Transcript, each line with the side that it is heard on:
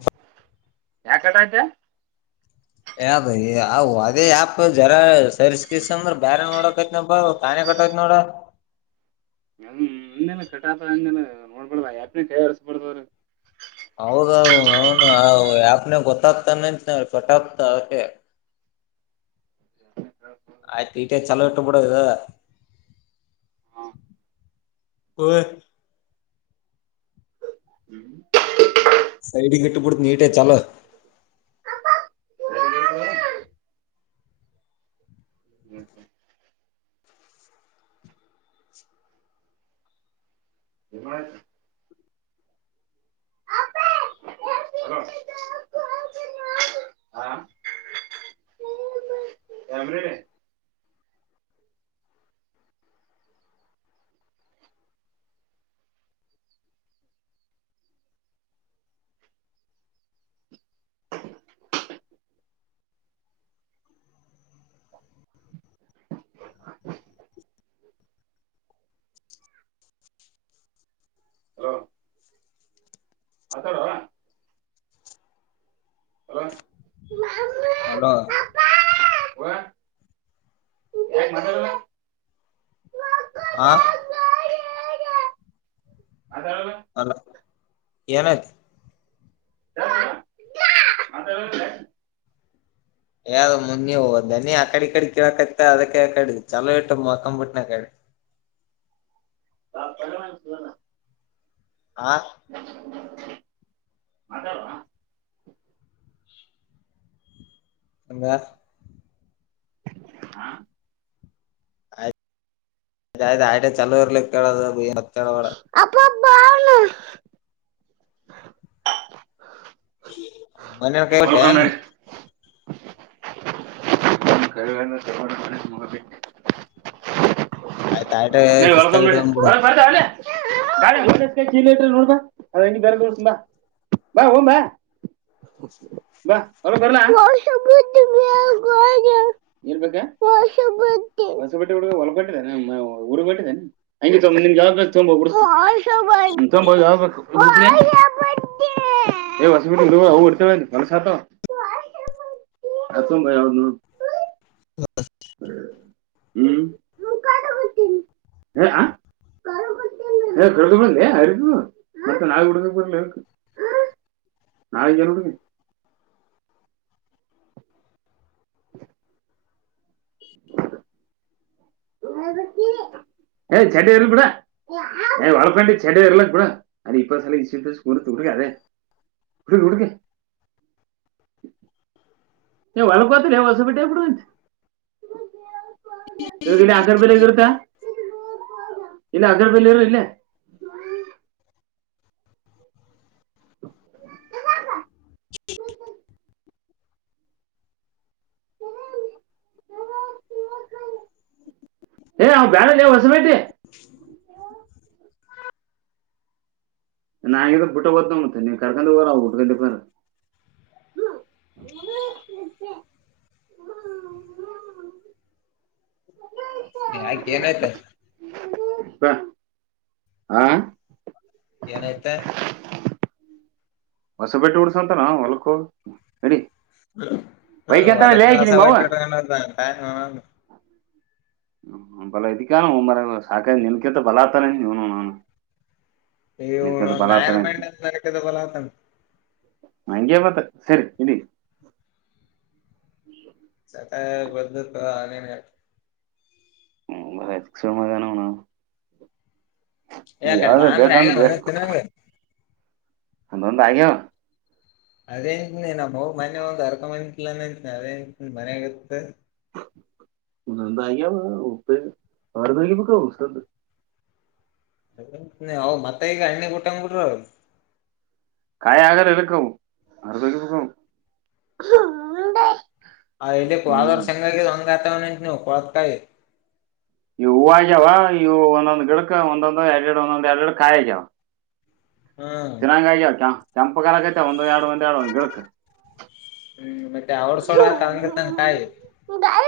left: ಹ
right: ಯಾ ಕಟಐತೆ
left: ಯದ ಅದೇ ಯಪ್ ಜರ ಸರ್ ಕಸ ಅಂದ್ರ ಬೇರೆ ನೋಡಕತ್ನಪ್ಪಾನ ಕೆಟ್ಟ ಇನೋಡ
right: ಹ್ಮ ಹೆ ಕಟಾತ ಹಂಗ ನೋಡ್ಬಡಲ್ಲ ಯ್ಯಾಪನ ಕೈ ಹರ್ಸ್ಬಾರಡ್ದವ್ರೀ
left: ಹೌದ ನ ಆನ ಗೊತ್ತತ ನ ಸಟಕತ ಹ ಆಯ್ತು ಇಟೇ ಚಲೋ ಇಟ್ಟು ಬಿಡದು
right: ಹ್ಮ್
left: ಸೈಡ್ಿಗೆ ಇಟ್ಟುಬುಡ ನೀಟೇ ಚಲ
right: ಹ್ಮ ಹ್ಮ್ ಹ್ಮ್ ಎ ಅ ಹಾ ಯರಮ್ರ ಹ ಆತಾರ ಹಲ
left: ಹಲೋ
right: ಯ ಮ
left: ಆ
right: ಮಾತಾಡಲ್ಲ
left: ಅಲ್ಲ ಏನಾಯತ
right: ಮಾತಾಡಲ್ಲ
left: ಯ್ದ ಮುನ್ನ ನೀವುನಿ ಆ ಕಡೆ ಕಡೆ ಕೇಳಕತ್ತ ಅದಕ್ಕೆ ಕಡೆ ಚಲೋ ಇಟ್ಟು ಮಕಂಬಿಟ್ಟನ ಕಡೆ ಹಾ
right: ಮಾತಾಡೋ
left: ಅ ಆಯ್ ಚಲ ಇರ್ಲಿಕ್ಕೆ ಕೇಳದ ಕೇಳ
right: ಬಾವಲ
left: ಮನೆ ಕೈವಟೆ
right: ಹೊಲ್ಕೊಂಡ್ ನಡಿ ತ ಮಬ
left: ಆಯ್ತ ಆಯ್ಟ
right: ನೀ ವಲ್ಕಮ
left: ಕಿಸ್ತಾಗ ಇಟ್ಕೊಂಡ್ಬಿಡು
right: ನಡಿತ ನಾಳೆ ಕಾಯಿ ಕ ಇಟ್ರ ನೋಡಬಾ ಅದ ಇನ ಬರೋಸ ಬಾ ಬಾ ಓ ಬಾ ಾ [unintelligible] [inaudible] ಹೊಸ ಬಟ್ಟೆ ಹುಡುಗ ಹೊಲ್ಗೊಂಡಿದ್ದೇನೆ ಊರು ಬಿಟ್ಟೇನೆ ನಿಮಂಬ [unintelligible]
left: [unintelligible]
right: ಎ ವಸ್ಪಟ ಅವ ಉಊತ ಹೊಲಸತ ಅತ್ತುಮ್ಮದು
left: ಹಾ
right: [unintelligible] [inaudible] ಹ ಕುಡದು ಬರ್ಲ ಅ ಮತ್ತೆ ನಾವು ಕುಡ ಬರ್ಲ ನಾಳ ಜರರಿ [unintelligible] ಅದಕ್ಕೆ ಚಡ ಬಿಡ ವಳಪಂಡಿ ಚೆಡ ಇರಲ್ಲಡ ಅ ಇ ಸಡ್ ಡಗೆ
left: [unintelligible]
right: ನೀ ಒಳ್ಕೋತರಿ ಹೊಸ ಬಿಟ್ಟಬಡುಂತ ಗಲ್ಲಿ ಆಕಾರಬಲ್ಲ ಗತ ಇಲ್ಲ ಅಗರ್ಬಲ್ಲಿರು ಇಲ್ಲ ಹ ಹ ಬ್ಯಾರೆ ಹೊಸಬೇಕತಿ [unintelligible] ನಾದ್ರ ಬಿುಟ್ಟ ಬದ್ತೋತೆ ನೀವ್ ಕರ್ಕೊಂಡ ಹೋಗರ ಅವ ಬಿಟ್ಕೊಂಡ ಬ್ರ
left: [unintelligible] ಆಯ್ಕ ಏನ್ ಆಯ್ತಾ
right: ಆಾ
left: ಏನಐತೆ
right: ಹೊಸಬಟ್ಟೆ ಹಡ್ಸಂತಾರ ಹೊಲ್ಕ್ ಹೋಗಿ ನಡಿ
left: ಹ್ಮ
right: ಬೈಕ್ ಅಂತಾನೆ
left: ವಳಕ
right: ಲೇ ಆಕಿ ನಿಮ್ಮ ಅವ್ವ
left: ಆಸೆವಟ
right: ಹ್ಮಂಬಲ ಇದಕ್ಕಾನ ಮರ ಸಾಕ ನನಕಂತ ಬಲತಾನ ನೀನು ನಾನು
left: ಇ
right: ನಿನ್ಕಿಂತ ಬಲ
left: ನರ
right: ಆತಾನೆ ಅಂತ
left: ಮಾರಕದ ಬಲಾವತ
right: ಹಂಗೆ ಮತ್ತ ಸರಿ ಇಡಿ
left: ಸತ ಬದಲು ಅ [unintelligible]
right: ಹ್ಮ ಬ ಸಮಗಾನಣ
left: ಅ ಕಡೆ ದಾಮ್ರ
right: ಬೇಕಂದ್ರೆ
left: ಮರು ನಂಗ
right: ಅಂದೊ
left: ಅದೇಂತನಿ ನಮ್ಮ ಹೋಗ್ ಮನೆ ಹೋಗಿ ಅರ್ಕೊಂಬಂತಲ ಅಂತನಿ ಅದೇಂತ ಮನ್ಯಾಗತ್ತ
right: ಉ ಸಂದ ಆಯ ಉತ್ತೆ ಬಾರಮಿಗೆ ಪಕಾ ಸಂದ
left: ಮತ್ತೆ ಈಗ ಅಣ್ಣೆ ಕುಟ್ಟಂಗ್ ಬಿಡ್ರ
right: ಕಾಯ್ ಆಗರ ಎದಕ್ ಅವು [unintelligible]
left: ಹ ಇಲ್ಲಿ ಕ ಹೋದ ವರ್ಷ್ ಹೆಂಗ ಆಗಿದೆ ಹಂಗ ಅಥವಾ ಕೊಳದಕಾಯಿ
right: ಇವು ಹೂವ ಆಗೇವಾ ಇವು ಒಂದೊಂದ್ ಗಿಡಕ್ ಒಂದೊಂದ ಎರಡ್ ಎರಡ್ ಒಂದೊಂದ್ ಎರಡ್ ಎರಡ್ ಕಾಯ ಆಗೇವಾ
left: ಹ್ಮ್
right: ತಿಂನ್ನಗ ಆಗ್ಯಾವ ಕೆಂಪಗಾರಕೈತೆ ಒಂದ್ ಎರಡು ಒಂದ್ ಎರಡು ಒಂದ್ ಗಿಡಕ್
left: ಹ್ಮ್ ಮತ್ತೆ ಅವ್ರ ಸೋಡ ಆತ ಹಂಗತ್ತನ್ ಕಾಯಿ
right: ಹ್ಮ್ಮ ಗಾಯ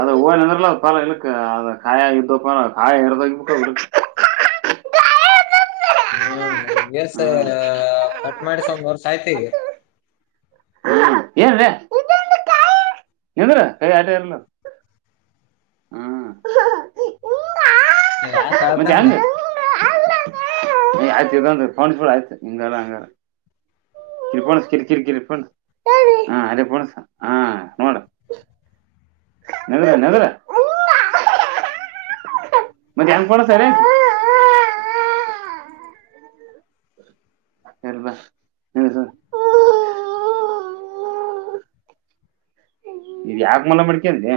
right: ಅದ ಹಓವನ್ಂದ್ರಲ್ಲ ಪಾಲ ಇಳಕ್ ಅದ ಕಾಯ ಇದ್ದ ಪಾಲ ಕಾಯಿ ಎರದೋಗ ಬಿೂಡ ಇಳಕ್
left: [inaudible] ಹ್ಮ ಇ ಎಸ್ ಐ
right: ಹ್ಮ್
left: ಕಟ್ ಮಾಡಿಸ ಒಂದ್ ವರ್ಷ ಆಯ್ತ ಈಗ
right: ಏನ್ ನಿಂದರ ಕೈ ಆಟೇ ಇರಲ್ಲ ಅದು
left: ಯಾಕ ಅಳತಾನ್ ಅಲ್ಲ
right: ನೀ ಆಯ್ತು ಇದಂದ ಪ ಫುಳ ಆಯ್ತು ಹಂಗಲ್ಲ ಹಂಗಾರ ಕಿರಿಪಣ ಕಿರಿ ಕಿರಿ ಕಿರಿಪ ಹಾ ಅರೆೇ ಫೋನ್ ಇಸಗೋ ಹಾ ನೋಡ ನಿಂದರ್ ನಿಂದರ್ ಮತ್ತೆಯಾನ್ ಕೊಡಸಾರೆ ಅಲ್ವಾಸ [unintelligible] ಇ ಯಾಕ ಮಲ ಮಡಿಕೇಡಿ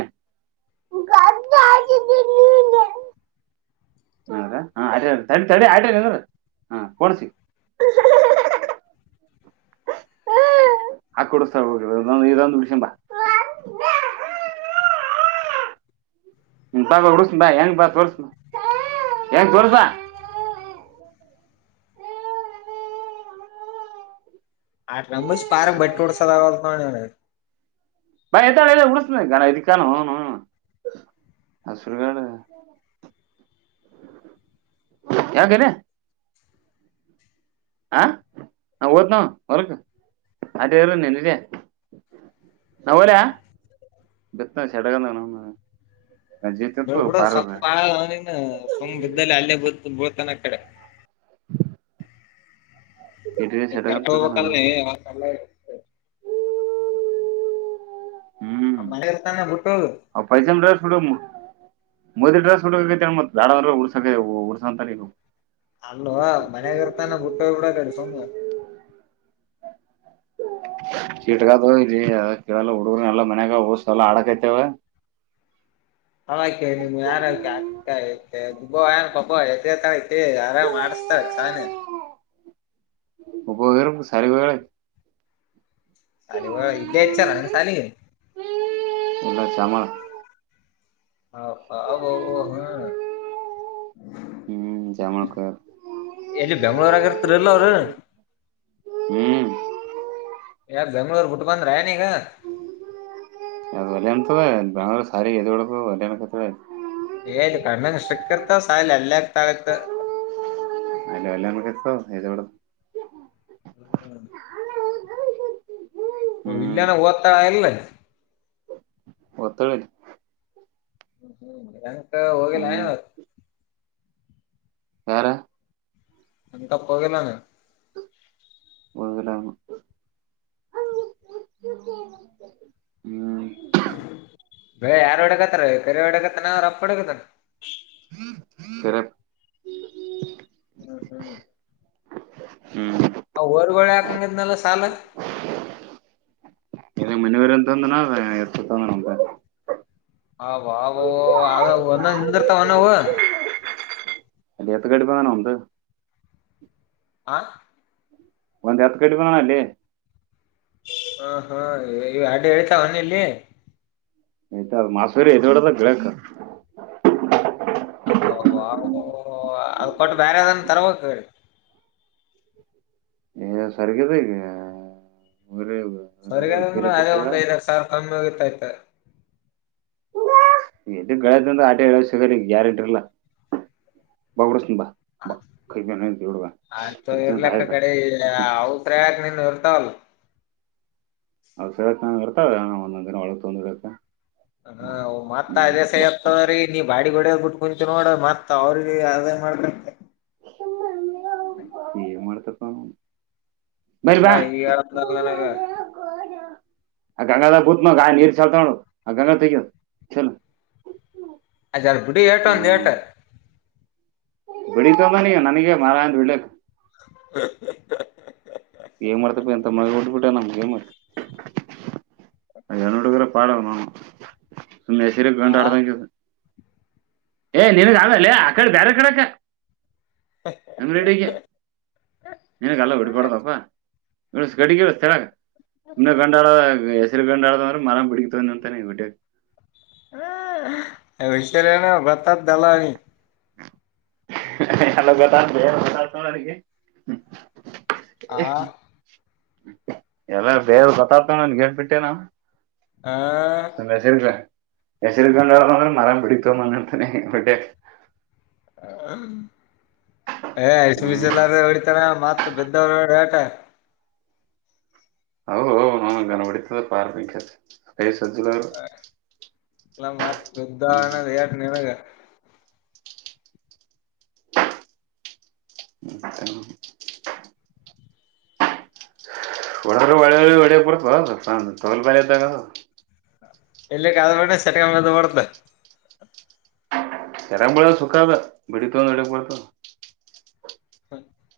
right: ಘಟ್ಟ ಹಾಕಿದಿ ನೀನು ಹ ಹ ಆ ತಡೆ ಆಟೇ ನಿಂದರ ಹ ಕಡ್ಸಿ
left: [inaudible]
right: ಹಾ ಕೊಡಸ್ತ ಹೋಗ ಇದೊಂದು ಉನಸಾಕೊಂಬ ಪಾ ಉರುಷ ಬಾ ಹೆಂಗ ಬಾ ತೋರ್ರಿಸ ಹೆಂಗ ತೋರ್ಸಾ
left: ಆಟ ರಂಬಸ್ ಪಾರ ಬಟ್ಟು ಡ ಸದ
right: ಬ ಎತ ಇ ಉಡಸ ಕಾನ ಇದು ಕಾನ ಹನು ಹಸುರಗಡ ಯಾಕ ಲೇ ಹ ನ ಓತ್ನಾವ್ ಹೊರಕ್ ಅರ ನನ್ನಯ ನಾ ಹೊಲೆ ಬಿತ್ತ್ ನೋಡ ಶ್ಯಾಟದ
left: ಬೆಳ್ ಬಿಡ ಸ ಬಾಳನ್ ಸುಮ್ ಬಿದ್ದಲ್ಲಿ ಅಲ್ಲೇ ಬಳತಾನ ಕಡೆ
right: ಇಡ್ರಿ
left: ಕರೆಕ್ಟ್
right: ಸೆಡಗಂತದ ನಾನು
left: ಹೋಗಬೇಕಲ್ಲ
right: ಹ್ಮ್
left: ಮನೆಗ ಇರ್ತಾನ ಬಿಟ್ಟ ಹೋಗು
right: ಹ ಪೈಸ ಮಡ ೋಡ ಮೋದಿ ಡ್ರೆಸ್ ಹುಡಕಾಕತ್ತಿ ಮ ದಾಡ ಉಸಕ ಉಡ್ಸಂತ ನೀವು
left: ಅಲ್ವಾ ಮನಯಾಗ ಇರ್ತಾನೆ ಬಿುಟ್ಟ ಹೋಗ್ ಬಿಡದ್ರ ಸುಮ
right: ಕಿಟ್ಕಾದ ಇರಿಲ್ಲ ಹುಡುಗರು ಎಲ್ಲ ಮನ್ಯಾಗ ಹೋಗಸ ಎಲ್ಲ ಆಡ ಕತ್ತೆವ
left: [unintelligible] ಏ ಆರಾಮ್ ಮಾಡಸ್ತಾ ಚಾನೆ
right: ಹಬೋಗರ ಸರಿಗಳ
left: ಸಾಲಿಗ ಹೋಗ ಇಲ್ಲ ಹಚ್ಚಾರ ಸಾಲಿಗೆ
right: ಎಲ್ಲಾ ಚಾಮ
left: ಅಬ್ಬಬ್ಬಾ ಹ ಹ ಹ್ಮ
right: ಹ್ಮ್ ಜಾಮಳಕ
left: ಯಮನಾಗಿ, ಇರ್ತಾರಲ, ಅವರು. [inaudible]
right: ಹ್ಮ್
left: ಯ ಬೆಂಗಳೂರು ಬಿಟ್ ಬಂದ್ರ ಈಗ
right: ಅದು ಒಲೆ ಅತವೆ್ರ ಸ ಎಡಬೇಕ ಒಳ್ಳಕತವೆ
left: ಹೇಳಏ ಕಣ್ಣಷ್ಟಕ್ಕರ್ತ ಸಾಯಲ ಎಲ್ಲತಗತ್ತ
right: ಅಲ್ಲ ಎಲ್ಲ ನಮ ಎತ್ತ
left: ಹ್ಮ್
right: ಹ್ಮ್
left: ಇಲ್ಲೆನ ಓದತಾಳನ್ ಇಲ್ಲ
right: ಹೋಗಿ ತೊಳಿಯಲಿ. [inaudible]
left: ಹ್ಮ, ಹ್ಮ್, ಏನಕ್ಕ ಹೋಗಿಲ್ಲ.
right: ಹ್ಮ್
left: [unintelligible]
right: ಯಾರ
left: ನನ್ ತಪ್ ಹೋಗಿಲ್ಲ ಅಣ್ಣ. [inaudible]
right: ಓದಿಲ್ಲ ಅವನು ಹ್ಮ್
left: [unintelligible] [inaudible] ರಿ, ಯಾರು, ಹೊಡೆಕರ್ತರು, ಕರಿಯ, ಒಡೆಯ ಕರ್ತನ, ಅವರಪ್ಪ ಹೊಡೆಕರ್ತನ.? [inaudible]
right: ಸರಿ
left: ಹ್ಮ್, ಹ್ಮ್. [inaudible]
right: ಹ್ಮ್
left: ಹಾ, ಹೋದ ವಾರ ಯಾಕು, ಹಂಗಿದ್ದನು, ಸಾಲ. [inaudible]
right: ಈತಾಂಧನ, ಹೇತುತಣ್ಣಾ. [inaudible]
left: ಹಾವು ಹಾವೊವೊ, ಒಂದು ನಿಂತಿರುತ್ತಾನವ, ಅವು. [inaudible]
right: ಎತ್ತು ಗಾಡಿ ತಾನೆ ಅವನ್ದು. [inaudible]
left: ಆ. [inaudible]
right: ಒಂದ್, ಹತುಗಡ್ಡಿ, ಅಲ್ಲಿ. [inaudible]
left: ಹಾ, ಹಾ, ಅಡ್ಡಿ, ಹೇಳ್ತ, ಇವನಲ್ಲಿ. [inaudible]
right: ಆ ಮಾಡ್ಸಿಬಿಡಿ, ಗಿಡಕ್ಕ. [unintelligible]
left: ಅವು, ಅವ್ವೂ, ಅದ್, ಕೊಟ್ಟು ಬೇರೆದನ್ ತರ್ಬೇಕು, ಹೇಳಿ? [inaudible]
right: ಏನ್ಸವರ್ಗಿದ್ಯಾ. [inaudible]
left: ಸರ್ಗದಂದ್ರೆ, ಅದೇ! ಒಂದು, ಐದ್ ಸಾವಿರ ಕಮ್ಮಿ, ಹೋಗತೈತೆ. [inaudible]
right: ಇನ್ನು ಗಾಡಿಯಲ್ಲಿ ಹಾಡು ಹೇಳಕ್ಕೆ ಸರಿ ಹೇಳ ಸಿಗರಿ, ಯಾರಟ್ರಲ್ಲ ಬಗಡಸ್ನ ಬಾ. [inaudible] ಕೈದಿನೆ. [inaudible]
left: ಆಯ್ತ, ಇರ್ಲಕ್ಕ! ಕಡೆ,
right: ಇರ್ತೀನಿ
left: ಔತ್ರಯಕ, ನೋಡ್ತಾ ವಲ್ಲ. [inaudible]
right: ಔಟ್ಸೈಡ್, ಇರ್ತಾವ! ಒಂದೊಂದು, ದಿನ ಒಳಗ್, ತೊಂದರೆಯಾಗ. [inaudible]
left: ಹ, ಮತ್ತೆ, ಅದೇ, ಸೈಹೇತುತತೆರಿ. [inaudible] ಹೊಡದ್ಬ, ಬಿಟ್ಟು, ಕುಂತುಕೊಂಡು, ಮತ್ತತ್ ಅವ್ರಿಗೆ, ಅದೇ ಮಾಡ್ಬೇಕ. [inaudible]
right: ಸುಮ್ನೆ, ಏನುವಾದರೂ, ಏನ್, ಮಾಡ ಕರ್ತನು. [inaudible]
left: ಅವಳಾ, ಈಗಾ ಕಾಲಲ್ಲನಕ್ಕ. [inaudible]
right: ಆ, ಗಂಗಾದ, ಹುಡುಕಾನೋ, ಗಾಯ, ನೀರ ಚಲ್ತಾನ್ ನೋಡು, ಆ ಗಂಗಾಧರ್ ಕೈ, ತೆಗೆದೆ ನೋಡು. [inaudible]
left: ಅದು, ಎರಡು, ಬಿಡಿ, ಹೆಟ್ಟು, ಒಂದೇಟು. [inaudible]
right: ಇಂಡಿ ತಂದಾನಿ,, ನನಗೆ ಮಾರ, ಅಂತ, ವಿಡಿಯೋಕೂ. [inaudible]
left: ಹ, ಹಾಆ. [unintelligible]
right: ಊಟ, ನಮಗೆ, ಏನ್ ಮಾಡ್ತಿ, ಏನ್ ಹುಡುಗರಪ್ಪ. [unintelligible] ಸುಮ್ನೆ, ಹೆಸರಿಗೆ
left: ಆ
right: ಗಂಡು, ಹೊಡ್ದಂಗೆ, ನಿನಗೆ ಆಮೇಲೆ ಬೇರೆ ಕಡೆಗೆಕೆ. [inaudible] ನಂಗೆ ಡಿಕೆ. ಅದೆಲ್ಲನೆಲ, ಬಿಡಬಾರದಪ್ಪ. [inaudible] ಏನ್ ಸ್ಟಡಿ, ಅವರ್ಸ, ಸುಮ್ನೆ, ಗಂಡಾಳು, ಹಾ. [inaudible] ಅಡಂದ್ರೆ, ಮರ, ಪಿಡಗಿತ, ಅಂತಾನೆ, ವಿಡಿಯೋಗ. [inaudible]
left: ಹೇ, ಇಷ್ಟು ಹೇಳಿದ್ನಲ್ಲ ಬರ್ತೀನಿ, ತಾಕೋಳಿ. [inaudible]
right: ಹಲ್ಲೋ, ಗೊತ್ತಾಯ್ತು, ನೋಡಿ ಹೋಗಿ. [unintelligible]
left: ಹಾ. [inaudible]
right: ಎಲ್ಲ, ಬೇರೆ ಗೊತ್ತಾಗ್ತೊಂಡನ್ಗೆ! ಹೇಳ್ಬಿಟ್ಟೆನಾ. [inaudible]
left: ಆ
right: ಮೆಸೇಜ. [inaudible] ಮೆಸೇಜ್ ಇಟ್ಕೊಂಡು, ಅವರಿ, ನೋಡಿ, ನಾನು, ಇಟ್ಕೊಂಡವ್ನೆ, ಬೊಡಿಯಕ್ಕಾ. [inaudible]
left: ಎ, ಆಸ್ಟುಬಿಸಿ,
right: ಹ್ಮ್
left: ಎಲ್ಲರಿ, ಒಡಿತಾರೆ? [unintelligible] ಮತ್ತ ಬಿದ್ದವರು ನೋಡಿಹೆಟ್ಟು. [inaudible]
right: ಹ, ಹ,, ಗನ ಹೊಡಿತದ, ಪಾರುಮಿಕ್ಕ, ಹೇ. [unintelligible]
left: ಹ, ಎಲ್ಲ ಮತ್ ಬಿದ್ದ, ಹೆಟ್ಟು, ನಿನಗೆ. [inaudible]
right: ಮತ್ತೇನು. [unintelligible] ಒಡರು, ಒ, ಒಡರು, ಹೊಡೆಯಕ್ಕೆ, ಬರುತ್ತಾ. ಕಾಲುಬಾಡಿಯ್ತವು. [unintelligible]
left: ಇಲ್ಲಿ, ನಾಗರಹೊಳೆ, ಸೆಟ್ನಗಿ, ಬಿಧುಬಿಡುತ್ತು. [inaudible]
right: ಕೆರಂಗ್, ಬಳ್ಳಿ, ಸುಖ, ಅದು, ಬಿಡಿತಂದು, ಮಾಡಿಕೋ. [inaudible]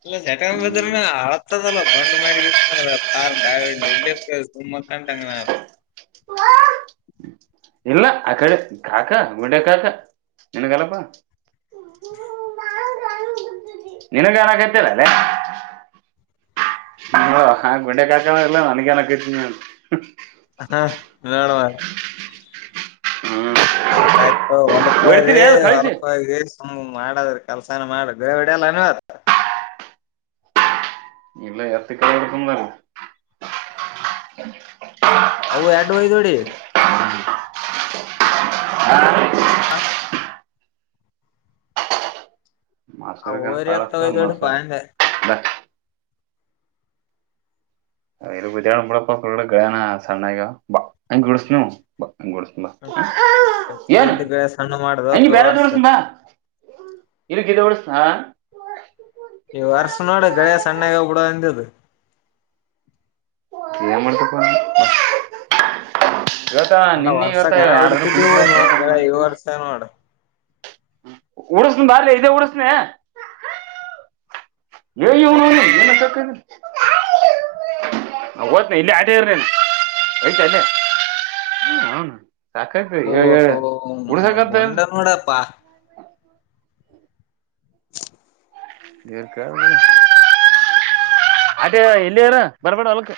left: ಇಲ್ಲ, ಸಟನ್, ಬದಲ, ಹೋಗುತ್ತಾದಲ್ಲ. [unintelligible] ಬಂಡು [unintelligible] [unintelligible]
right: ಇಲ್ಲ ಆ ಕಡೆ ಕಾಕಾ ಮುಂಡೆ ಕಾಕಾ ನಿನ್ಗಲ್ಲಪ್ಪ
left: [inaudible]
right: ನಿನಗ [unintelligible] ಲ್ಲೇ ಹ ಹ ಗುಂಡೆ ಕಾಕ ಎಲ್ಲ ನನಗಾನ [unintelligible]
left: [unintelligible]
right: ಹ್ಮ್
left: ಆಯ್ತಾಯಯ್ತು ಹೊಲ್ಪ್ರೀ
right: ಹೊಡಿತೀರಿ ಅದು ಕಳಿಸಿ
left: [unintelligible] ಮಾಡದ್ರೆ ಕೆಲ್ಸನ ಮಾಡ [unintelligible]
right: ಇಲ್ಲ ಎತ್ತ [unintelligible]
left: ಹೌ [unintelligible]
right: [unintelligible]
left: [unintelligible] ಅವ್ ಹೋರಿ ಎತ್ತ ಒಯ್ದೊಡಿಪಾ ಅಂದೆ
right: [unintelligible] [unintelligible] [unintelligible] ಎನ್
left: ಜಲ್ದಿ ಗಳೆ ಸಣ್ಣ
right: ಅಂಗಿ
left: ಮಾಡ್ದೋಪ
right: ಬೇರೆದ್
left: ವರ್ಷ
right: ಉಡ್ಸ್ಥಿನಿ ಬಾ. [unintelligible] ಹಾ
left: ಈ ವರ್ಷ ನೋಡು ಬೆಳೆ ಸಣ್ಣಾಗ್ಬಿಡುವ ಅಂದಿದ್.
right: [unintelligible] ಇವತ್ತ
left: ಅಲ್ಲ
right: ನಿನ್ನ
left: ವರ್ಷ
right: ಇವತ್ತ
left: ಘನ
right: ಯಡಾದ್ರು
left: ಹೊಡಿತಿದ್ದೆವು ನೋಡ ಗಳೆ ಈ
right: [unintelligible]
left: ವರ್ಷ ನೋಡ
right: ಉಡುಸನ ಬಾರಲಿ ಇದೇ ಉಡುಸ್ತಿನ್ [unintelligible] [unintelligible] [inaudible] ಸಾಕತ್ ಏ
left: ಓ
right: ಹೇಳಿ ಹೇಳ
left: ತೋ
right: ಉಡಸಕತ್ತಿಲ್ಲ
left: ಬೊಂಡ ನೋಡಪ್ಪಾ
right: [inaudible] ಅದೇ ಎಲ್ಲಿರ್ ಬರ್ಬೇಡ ಅಲ್ಕ್